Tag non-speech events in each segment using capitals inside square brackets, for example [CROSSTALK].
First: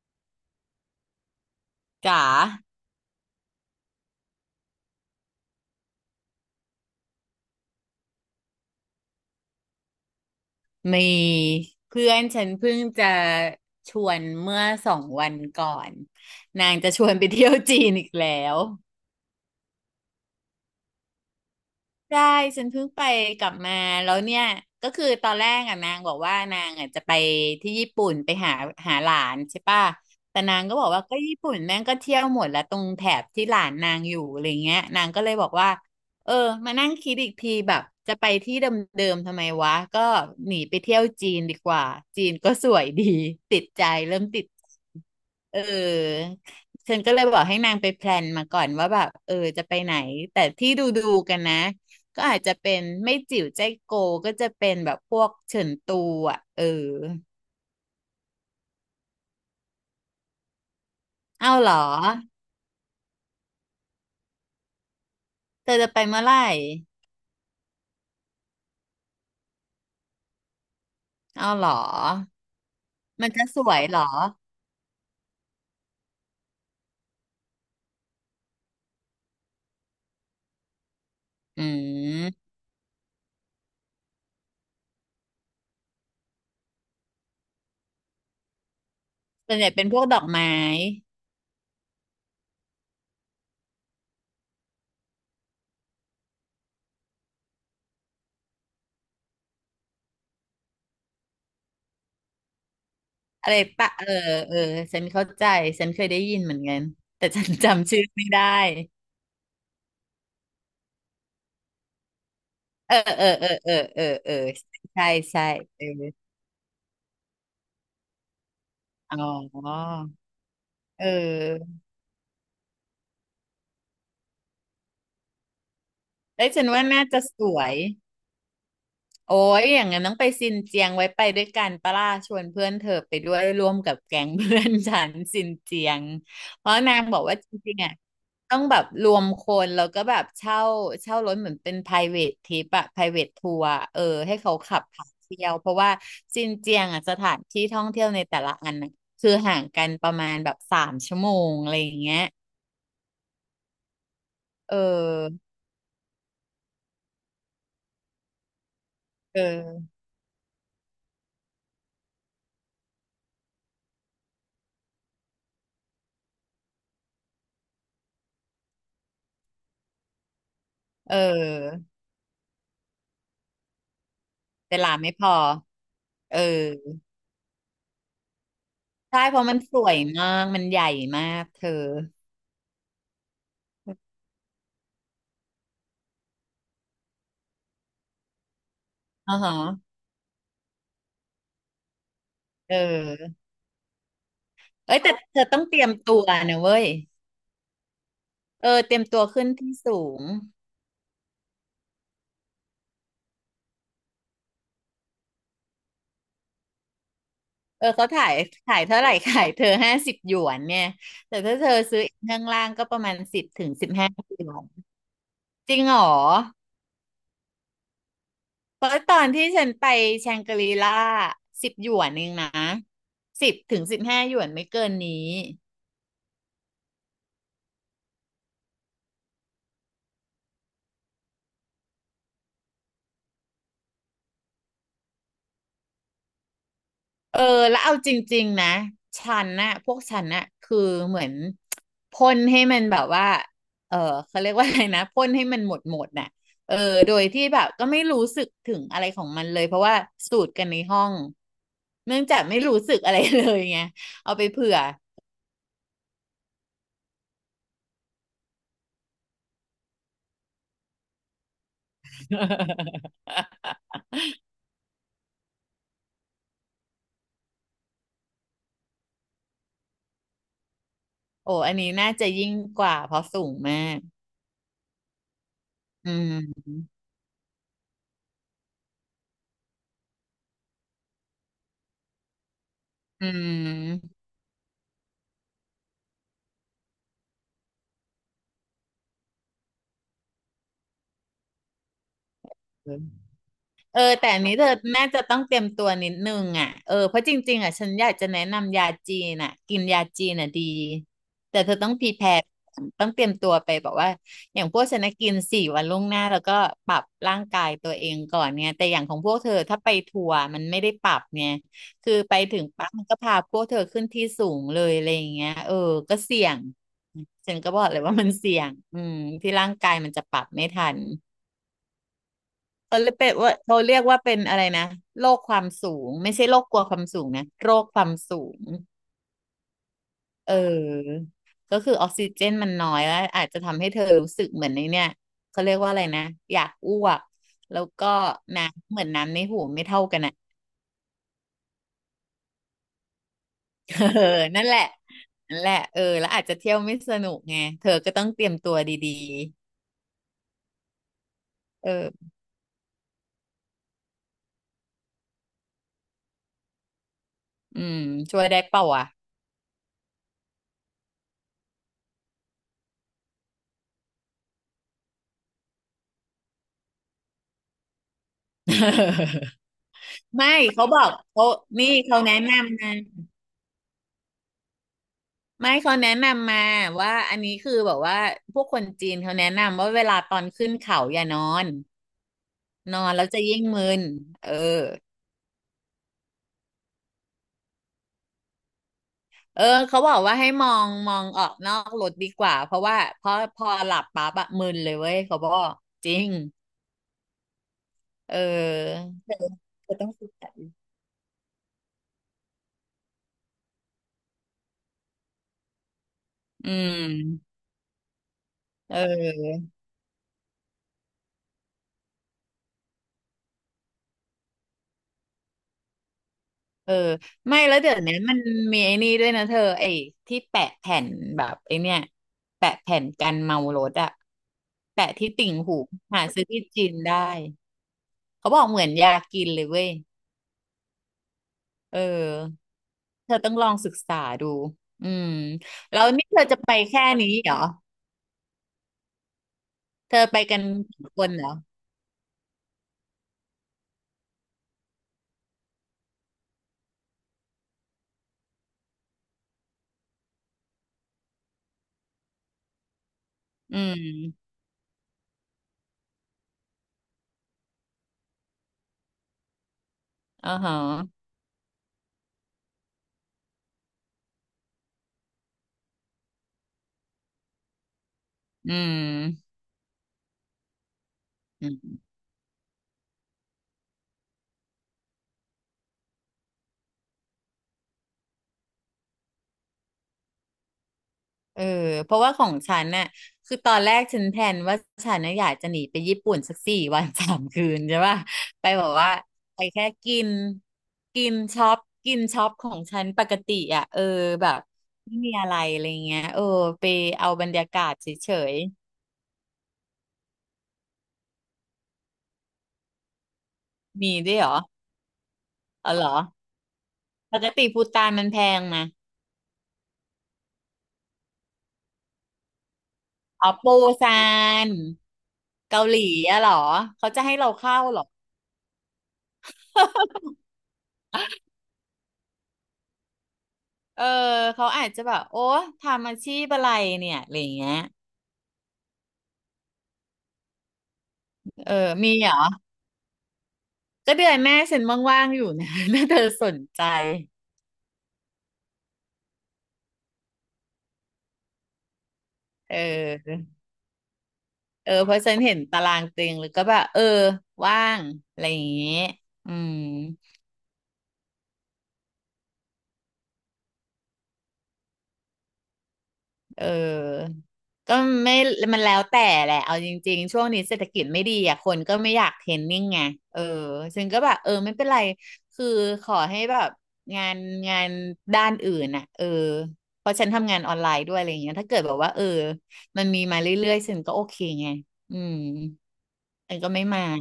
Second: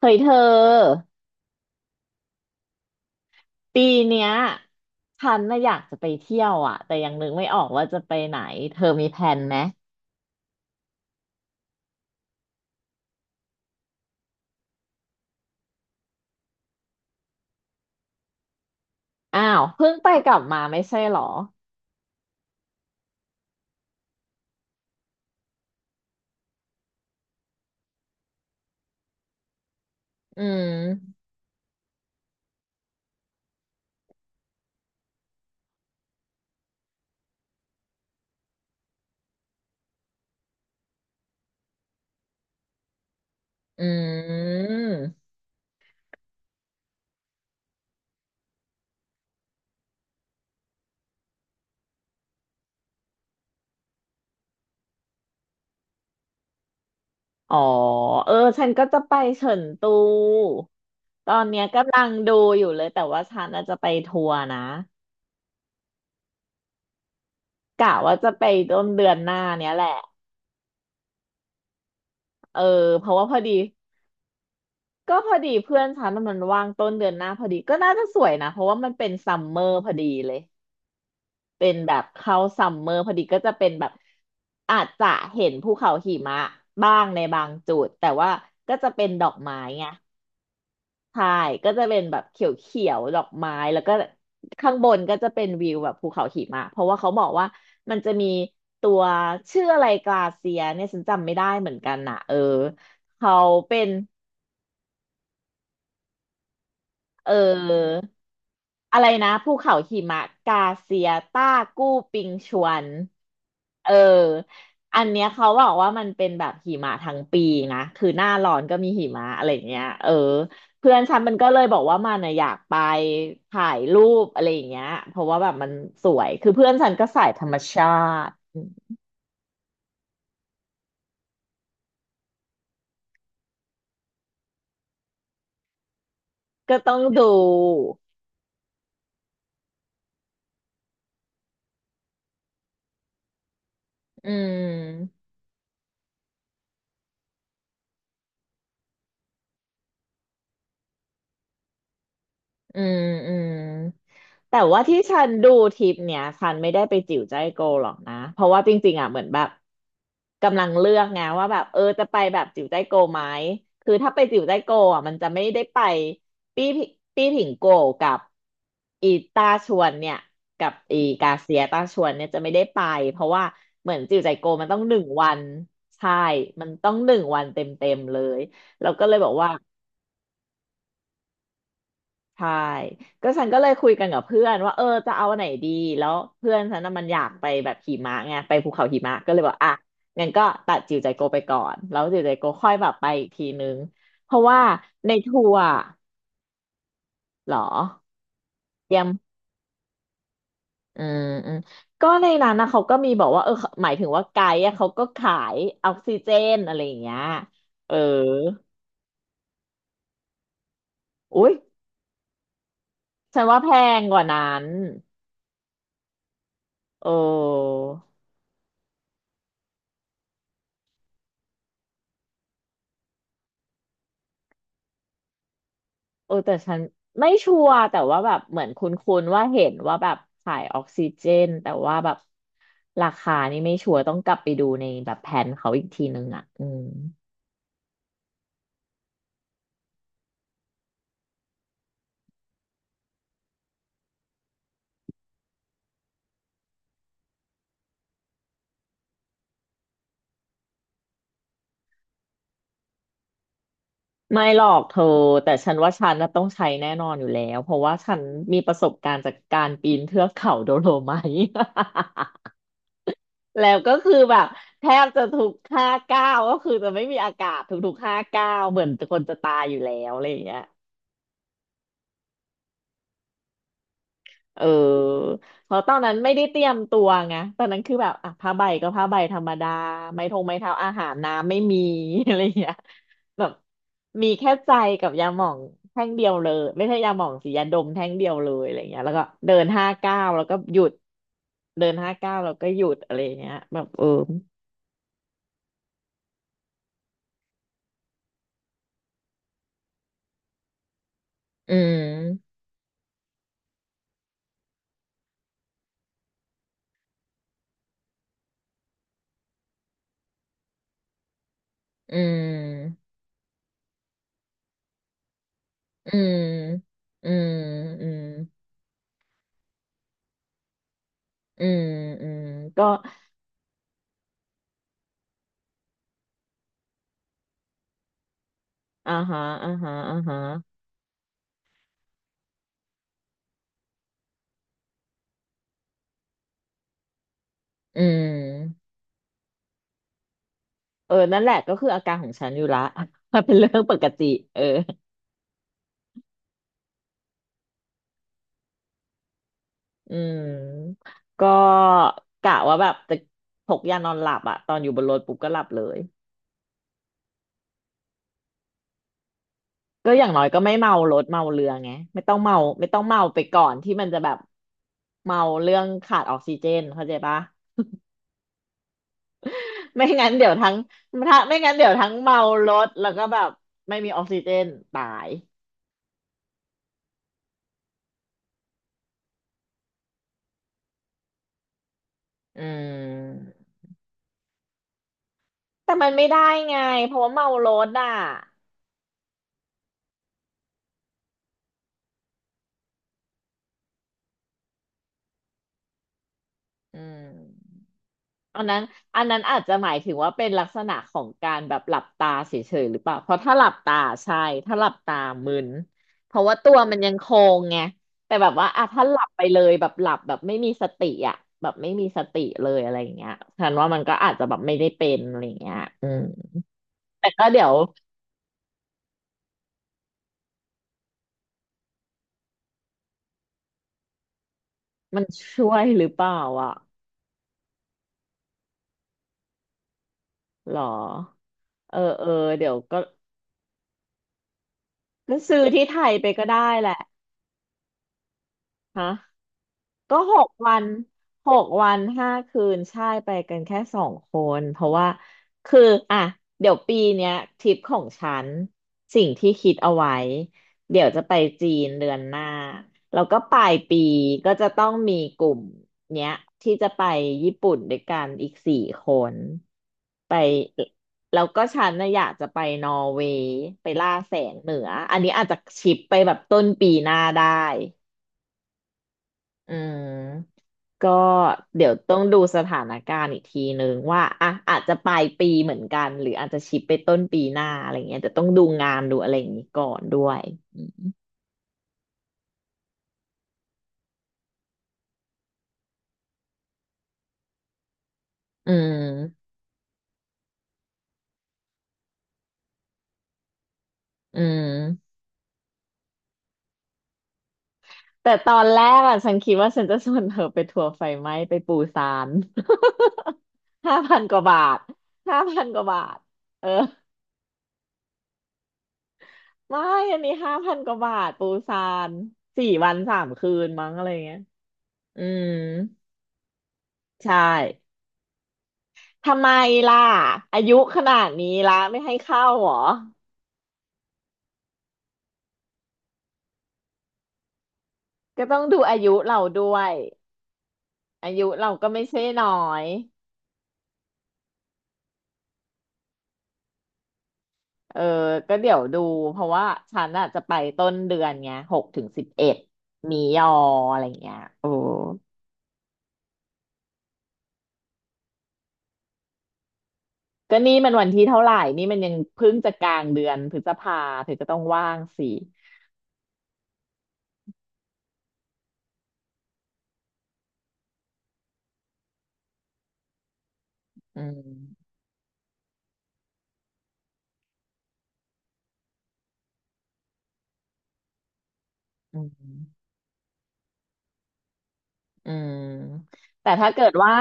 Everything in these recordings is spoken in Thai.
เฮ้ยเธอจ๋าปีเนี้ยฉันน่ะอยากจะไปเที่ยวอ่ะแต่ยังนึกไม่ออกว่าจะไปไหนเธอมีแผนไหมมีเพื่อนฉันเพิ่งจะชวนเมื่อ2 วันก่อนนางจะชวนไปเที่ยวจีนอีกแล้ว อ้าวเพิ่งไปกลับมาไม่ใช่เหรอได้ฉันเพิ่งไปกลับมาแล้วเนี่ยก็คือตอนแรกอ่ะนางบอกว่านางอ่ะจะไปที่ญี่ปุ่นไปหาหลานใช่ป่ะแต่อืนางก็บอกว่ามก็ญี่ปุ่นแม่งก็เที่ยวหมดแล้วตรงแถบที่หลานนางอยู่อะไรเงี้ยนางก็เลยบอกว่าเออมานั่งคิดอีกทีแบบจะไปที่เดิมๆทำไมวะก็หนีไปเที่ยวจีนดีกว่า จีนก็สวยดีติดอืใจเริ่มติดมเออฉันก็เลยบอกให้นางไปแพลนมาก่อนว่าแบบเออจะไปไหนแต่ที่ดูกันนะ ก็อาจจะเป็นไม่จิ๋วใจโกก็จะเป็นแบบพวกเฉินตูอ่ะเอออ๋อเออฉันก็จะไปเฉินตูตอนเอาเนี้ยเหรอกำลังดูอยู่เลยแต่ว่าฉันน่ะจะไปทัวร์นะเธอจะไปเมื่อไหร่กะว่าจะไปต้นเดือนหน้าเนี้ยแหละเอาเหรอเออเพราะว่ามันพอจะดีสวยเหรอก็พอดีเพื่อนฉันน่ะมันว่างต้นเดือนหน้าพอดีก็น่าจะสวยนะเพราะว่ามันเป็นซัมเมอร์พอดีเลย อืเป็นแบบเข้ามซัมเมอร์พอดีก็จะเป็นแบบอาจจะเห็นภูเขาหิมะบ้างในบางจุดแต่ว่าก็จะเป็นดอกส่ไม้วนใหญ่เป็ไงนพวกดอกไม้ใช่ก็จะเป็นแบบเขียวๆดอกไม้แล้วก็ข้างบนก็จะเป็นวิวแบบภูเขาหิมะเพราะว่าเขาบอกว่ามันจะมีตัวชื่ออะไรกลาเซียเนี่ยฉันจำไม่ได้เหมือนกันนะเออเขาอะไรเป็น ปะเออเออฉันเข้าใจฉันเคยได้ยินเหมือนกันแต่เอฉันจำอชื่อไม่ได้อะไรนะภูเขาหิมะกาเซียต้ากู้ปิงชวนเออเออเออเออเออเออเอออัใช่นเนี้ยใช่เขาบอกเออว่ามันเป็นแบบหิมะทั้งปีนะคือหน้าร้อนก็มีหิอ๋มะอะไรออย่างเงี้ยเออเพื่อนเฉันมันก็เลยบอออกว่ามันน่ะอยากไปถ่ายรูปอะไรอย่างเงี้ยเพราะว่าแบบมันสวยเอ้คืยอฉัเพื่นอนว่าฉันน่าก็จะสายธสรรมวย ชาติโอ้ยอย่างนั้นต้องไปซินเจียงไว้ไปด้วยกันปะล่าชวนเพื่อนเธอไปด้วยร่วมกับแก๊งเพื่อนฉันซินเจียง เพราะก็ต้นาองงบอกดูว่าจริงๆอ่ะต้องแบบรวมคนแล้วก็แบบเช่ารถเหมือนเป็น private trip อะ private tour อะเอออืให้เขาขับพาม เที่ยวเพราะว่าซินเจียงอ่ะสถานที่ท่องเที่ยวในแต่ละอันน่ะคือห่างกันประมาณแบบ3 ชั่วโมงอะไรอย่างเงี้ยอืมอืมแต่เอว่าที่ฉันอดูทริปเนี้ยฉันไม่ได้ไปจิ๋วใจายโกวหรอกนะเพราะว่าจริงๆอ่ะเหมือนเแบบออกำลังเลือกไงว่าแบบเออจะไปแบบจิ๋วใจายโกวไหมคือถ้าไปจิ๋วใจายโกวอ่ะมันจะไม่ได้ไปปี้ผิปี้ผิงโกวกับอีตาชวนเนี่ยกับอีเกาเซียตาออชวนเนี่ยจะไม่ได้ไปเพราะว่าเหมือนจิ๋วใจายโกวมันเวต้องลาหนึ่งไม่พวัอนใช่เออ มันต้องหนึ่งวันเต็มๆเลยเราก็เลยใช่บอกเพราะว่า มันสวยมากมันใหญ่มากเธอใช่ก็ฉันก็เลยคุยกันกับเพื่อนว่าเออจะเอาอันไหนดีแล้วเพื่อนฉันน่ะมันอยากไปแบบหิมะไงไปภูเขาหิมะก็อ๋อเลยบอฮะกอ่ะงั้นก็ตัดจิวใจโกไปก่อนแล้วจิวใจโกค่อเยแบบไปอีกออทีนึงเพราะว่าเอ้ยในแต่เธทัอวต้องร์เตรียมตัวนะเว้ยเหรอเออเตเตรีรียยมมตัวขึ้นที่สูงอืมอืมก็ในนั้นนะเขาก็มีบอกว่าเออหมายถึงว่าไกด์อะเขาก็ขายออกซิเจนอะไรอย่างเงี้ยเออเออเขาถ่ายขายเท่าไหร่ [LAUGHS] ขายเธอ50 หยวนเนี่ยแต่อุ๊ยถ้าเธอซื้อข้างล่างก็ประมาณสิฉันบว่าถึแพงสิบงห้ากว่านั้หยวนนจริงเหรอโอ้ เพราะตอนที่ฉันไปแชงกรีล่าสิบหยวนเองนะสิบถึงสิบห้าหยวนไม่เกินนี้ เออแต่ฉันไม่ชัวร์แต่ว่าแบบเหมือนคุ้นๆว่าเห็นว่าแบบขายออกซิเจนแต่ว่าแบบราคานี่ไม่ชัวร์ต้องกลับไปดูในแบบแผนเขาอีกทีนึงอ่ะอืมเออแล้วเอาจริงๆนะฉันน่ะพวกฉันน่ะคือเหมือนพ่นให้มันแบบว่าเออเขาเรียกว่าอะไรนะพ่นให้มันหมดหมดน่ะเออโดยที่แบบก็ไม่รู้สึกถึงอะไรของมันเลยเพราะว่าสูตรกันในห้องเนื่องจากไม่รู้สึกอะไรเลยไงเอาไม่ไปหรอเผื่อ กเธอแต่ฉันว่าฉันน่ะต้องใช้แน่นอนอยู่แล้วเพราะว่าฉันมีประสบการณ์จากการปีนเทือกเขาโดโลไมท์ [LAUGHS] แล้วก็ [LAUGHS] คือแบบแทบจะทุกห้าก้าวก็คือจะไม่มีอากาศทุกๆห้าก้าวเหมือนคนจะตายอยู่แล้วอะไรอย่างเงี้ย โอ้อันนี้น่าจะยิ่งกว่าเพราะสูงมากเออเพราะตอนอืนั้นไม่มได้เตรียมตัวไงตอนนั้นคือแบบอ่ะผ้าใบก็ผ้าใบธรรมดาไม้ทงไม้เท้าอาหารน้ำไม่มี [LAUGHS] อะไรอย่างเงี้ยอแบบืมีแค่ใจกับยาหม่องแท่งเดียวเลยไม่ใช่ยาหม่องสียาดมแท่งเดียวเลยอะไรอย่างเงี้ยแล้วก็เดินห้าเก้าวแล้วก็หยุดเดินห้าเก้าวแล้วก็หยุดม อะไรอย่างเงี้ยแบบเอเอออแต่อันนี้เธอน่าจะต้องเตรียมตัวนิดนึงอ่ะเออเพราะจริงๆอ่ะฉันอยากจะแนะนำยาจีนอ่ะกินยาจีนอ่ะดีแต่เธอือต้องพรีแพร์มต้องเตรียมตัวไปบอกว่าอย่างพวกฉันนะกินสี่วันล่วงหน้าแล้วก็ปรับร่างกายตัวเองก่อนเนี่ยแต่อย่างของพวกเธอถ้าไปทัวร์มันไม่ได้ปรับเนี่ยคืออืไปถึงปั๊บมันมก็พาพวกเธอขึ้นที่สูงเลยอะไรอย่างเงี้ยเอออืก็มเสี่ยงอืมฉันก็บอกเลยอืว่ามมันเสี่ยงอืมที่ร่างกายมันจะปรับไม่ทัน อืมอืมก็เออเป็นว่าเขาเรียกว่าเป็นอะไรนะโรคความสูงไม่ใช่โรคกลัวความสูงนะโรคความสูงอ่าฮะอ่าฮะอ่าฮะเออก็คือออกซิเจนมันน้อยแล้วอาจจะทำให้เธอรู้สึกเหมือนในเนี่ยเขาเรียกว่าอะไรนะอยากอ้วกแล้วอืก็น้ำม เหมือนน้ำในหูไม่เท่ากันอ่ะ เออนั่นแหละก็คืออาการของฉันอยู่ละ [LAUGHS] มันเป็นเรื่องปก [LAUGHS] เออติเออนั่นแหละนั่นแหละเออแล้วอาจจะเที่ยวไม่สนุกไงเธอก็ต้องเตรียมตัวดีอืมก็ๆเออกะว่าแบบจะพกยานอนหลับอะตอนอยู่บนรถปุ๊บก็หลับเลยอืมช่วยได้เปล่าวะก็อย่างน้อยก็ไม่เมารถเมาเรือไงไม่ต้องเมาไม่ต้องเมาไปก่อนที่มันจะแบบเมาเรื่องขาดออกซิเจนเข้าใจปะ [LAUGHS] ไม่งั้นเดี๋ไม่ยวทั้งเขาบอกถ้าเขาไม่งั้นเดี๋นี่ยวทั้งเขาแนะเมารนำถนะ แล้วก็แบบไม่มีออกซิเจนตายไม่เขาแนะนำมาว่าอันนี้คือแบบว่าพวกคนจีนเขาแนะนำว่าเวลาตอนขึ้นเขาอย่านอนอืนอนแล้วจะมยิ่งมึนเออแต่มันไม่ได้ไงเพราะว่าเมารถอ่ะเออเขาบอกว่าให้มองออกนอกรถดีกว่าเพราะว่าพอหลับปั๊บอะมึนเลยเว้ยเขาบอกจริงอืม เอออันนั้นอันเธอนั้นอาจจะหเธมาอยต้อถึงงฝึกว่าเป็กันนลักษณะของการแบบหลับตาเฉยๆหรือเปล่าเพราะถ้าหลับตาใช่ถ้าหลับตามึนเพราะว่าอืตัวมันยังโคมงไงแต่แบบว่าอ่ะเถ้าหลับไปเลยออ แบบหลับแบบไม่มีสติอ่ะแบบไม่มีสติเลยอะไรอย่างเงี้ยฉันว่ามันก็อาจจะแบบไม่ได้เป็นอะไรอย่างเงี้ยอืมเออแต่ก็ไม่เดี๋ยวแล้วเดี๋ยวนี้มันมีไอ้นี่ด้วยนะเธอไอ้ที่แปะแผ่นแบบไอ้เนี่ยแปะแผ่นกันเมารถอะแปะมันที่ติ่งช่วหูยหรือเปหาล่าซื้อที่อ่ะจีนได้เขาบอกเหมือนยากินเลยเว้ยหรอเอเออเอออเดี๋ยวก็เธอต้องลองศึกษาดูอืมก็ซื้อที่ไทแล้วยนี่ไปเธอก็จะได้ไปแหละแค่นี้เหรอฮะ เธก็อหไปกกันวันกี่คนเหรอห้าคืนใช่ไปกันแค่2 คนเพราะว่าคืออ่ะเดี๋ยวปีเนี้ยทริปของฉันสิ่งที่คิดเอาไว้เดี๋ยวจะไปจีนเดือนหน้าแล้วก็ปลายอืปีมก็จะต้องมีกลุ่มเนี้ยที่จะไปญี่ปุ่นด้วยกันอีก4 คนไปอ๋อฮะแล้วก็ฉันนะอยากจะไปนอร์เวย์ไปล่าแสงเหนืออันนี้อาจจะชิปไปแบบต้นปีหน้าได้ อืมอืมก็อืเดี๋ยวต้ม องดูสถานการณ์อีกทีนึงว่าอาจจะปลายปีเหมือนกันหรืออาจจะชิปไปต้นปีหน้าอะไรเงี้ยแต่ต้องดูงานดูอะไรอย่างนี้ก่อนด้วยเออเพราะว่าของฉันน่ะคือตอนแรกฉันแพลนว่าฉันน่ะอยากจะหนีไปญี่ปุ่นสัก4 วัน 3 คืนใช่ป่ะไปอืแบอกว่ามไปแค่กินกินช็อปกินช็อปของฉันปกติอ่ะเอออืแบบมไม่มีอะไรอะไรเงี้ยเออไปเอาบรรยากาศเฉแต่ตอยนแรกอ่ะฉันคิดว่าฉันจะชวนเธอไปทัวร์ไฟไหม้ไปปูซาน [LAUGHS] ห้าๆมีพันกด้วยว่าเหรบาอทห้าพันกว่าเอาเหรบาอทเออปกติภูฏานมันแพงนะไม่อันนี้ห้าพันกว่าบาทปูซานสี่วันสามอ๋คือนปูมั้งอะไรซาเงี้ยนอืมเกาหลีอะเหรอเขาจะให้ใช่ เราเข้าเหรอทำไมล่ะอายุขนาดนี้ละไม่ให้เข้าเหรอเออเขาอาจจะแบบโอ้ทำอาชีพอะไรเนี่ยอะไรอย่างเงี้ย ก็ต้องดูอายุเราด้วยอายุเอเราอ ก็ไม่มีใช่เหรอ น้อยก็เดือนแม่ฉันว่างๆอยู่นะ [LAUGHS] ถ้าเธอสนใจเออก็เดี๋ยวดูเพราะว่าฉันอ่ะจะไปต้นเดือนไง6 ถึง 11เมียออออะไรเงี้ยโอ้เออ เพราะฉันเห็นตารางเต็งหรือก็แบบเออว่างอะไรอย่างงี้อืม ก็นี่มันวันที่เท่าไหร่นี่มันยังเพิ่งจะกลางเดือนพฤษภาเธอก็ต้องว่างสิเออก็ไม่มันแล้วแต่แหละ เอาจริงๆ ช่วงนี้เศรษฐกิจไม่ดีอ่ะคนก็ไม่อยากเทรนนิ่งไงเออฉันก็อืแบบเออไม่เป็นมไร คือขอให้แบบงานงานด้านอื่นอ่ะเออเพราะฉันทำงานออนไลน์ด้วยอะไรอย่างเงี้ยถ้าเกิดแบบว่าอืเออม มันมีมาเรื่อยๆฉันก็โอเคไง อือืมมแต่ฉันถ้าก็ไม่เกิดมาว่า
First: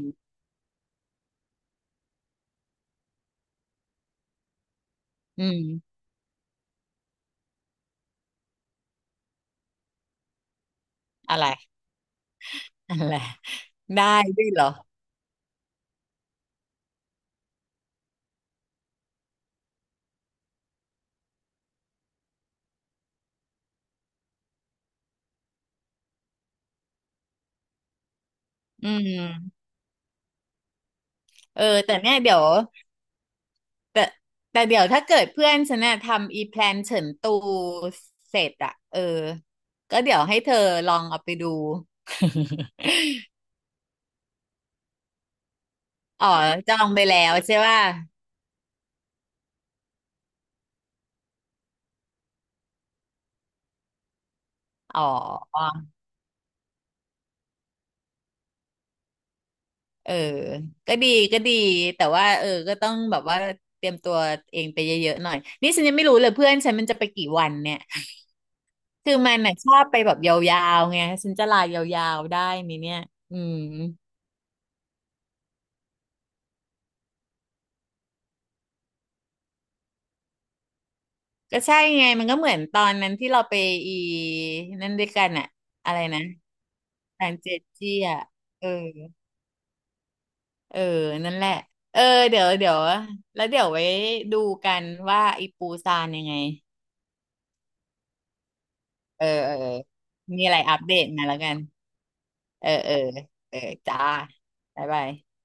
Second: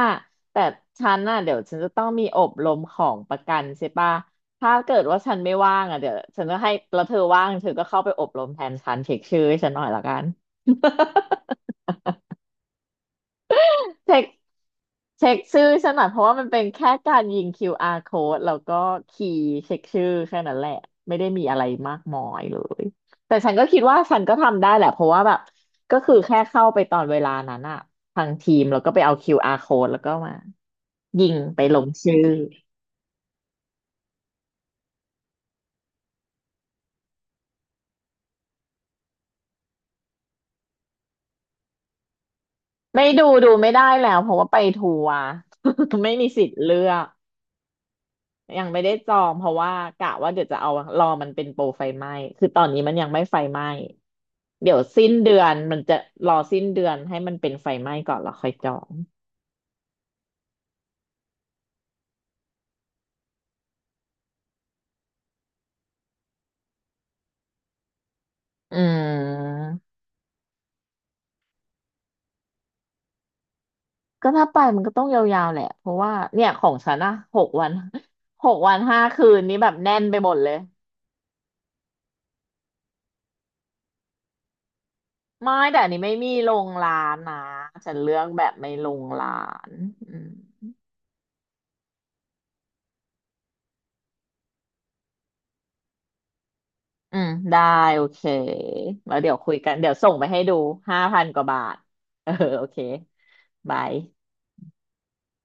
แต่ฉันน่ะเดี๋ยวฉันจะต้องมีอบรมของประกันใช่ปะถ้าเกิดว่าฉันอืไม่ว่างมอ่ะเดี๋ยวฉันจะให้แล้วเธอว่างเธอก็เข้าไปอบรมแทนฉันเช็คชื่อให้ฉันหน่อยละกัน อะไร [LAUGHS] อะไร [LAUGHS] ได้เช็คด้วยเหรอเช็คชื่อฉันหน่อยเพราะว่ามันเป็นแค่การยิง QR code แล้วก็คีย์เช็คชื่อแค่นั้นแหละไม่ได้มีอะไรมากมายเลยแต่ฉันก็คิดว่าฉันก็ทำได้แหละเพราะว่าแบบก็คือแค่เข้าไปตอนเวลานั้นอะทางทีมแล้วอืก็ไปเอา ม QR code แล้วก็มายิงไปเออลงแต่เนี่ชื่ยอเดี๋ยว แต่แต่เดี๋ยวถ้าเกิดเพื่อนฉันน่ะทำอีแพลนเฉินตูเสร็จอะเออก็เดี๋ยวให้เธอลองเอาไปดู ไม่[LAUGHS] ดูไม่ได้แล้วเพราะว่าไปทัวร์ [LAUGHS] ไม่อ๋มีอสิทธิ์จอเลืงอไปกแล้วใช่ป่ะยังไม่ได้จองเพราะว่ากะว่าเดี๋ยวจะเอารอมันเป็นโปรไฟไหม้คือตอนนี้มันยังไม่ไฟไหม้ เดี๋ยวอ๋สิ้นเดือนอมันจะรอสิ้นเดือนให้มันเป็นไฟไหม้ก่อนแล้วค่อยจองเออ ก็ดีก็ดีแต่ว่าเออก็ต้องแบบว่าเตรียมตัวเองไปเยอะๆหน่อยนี่ฉันยังไม่รู้เลยเพื่อนฉันมันจะไปกี่วันเนี่ยอืคือมันน่ะมชอบไปแบบยาวๆไงฉันจะลายาวๆได้ไหมเนี่ยอืม ก็ถ้าไปมันก็ต้องยาวๆแหละเพราะว่าเนี่ยของฉันอะหกวัน [LAUGHS] 6 วัน 5 คืนนี้แบบแน่นไปหมดเลยก็ใช่ไงมันก็เหมือนตอนนั้นที่เราไปอีนั่นด้วยกันอะไม่แต่อันอะไรนี้ไม่นะมีลงร้านทางนะเจ็ดจี้ฉันเลือะอกแบบเออไม่ลงร้านอืมเออนั่นแหละเออเดี๋ยวเดี๋ยวแล้วเดี๋ยวไว้ดูกันว่าอีปูซานยังไงอืมได้โอเคแล้วเออเดี๋ยวเอคุอยเออกันเดี๋ยวส่งไปให้มีอะดูไรอัปเดห้าตพัมานแล้กวว่ากับานทเออโอเออเคเออเออบายจ้าบ๊ายบาย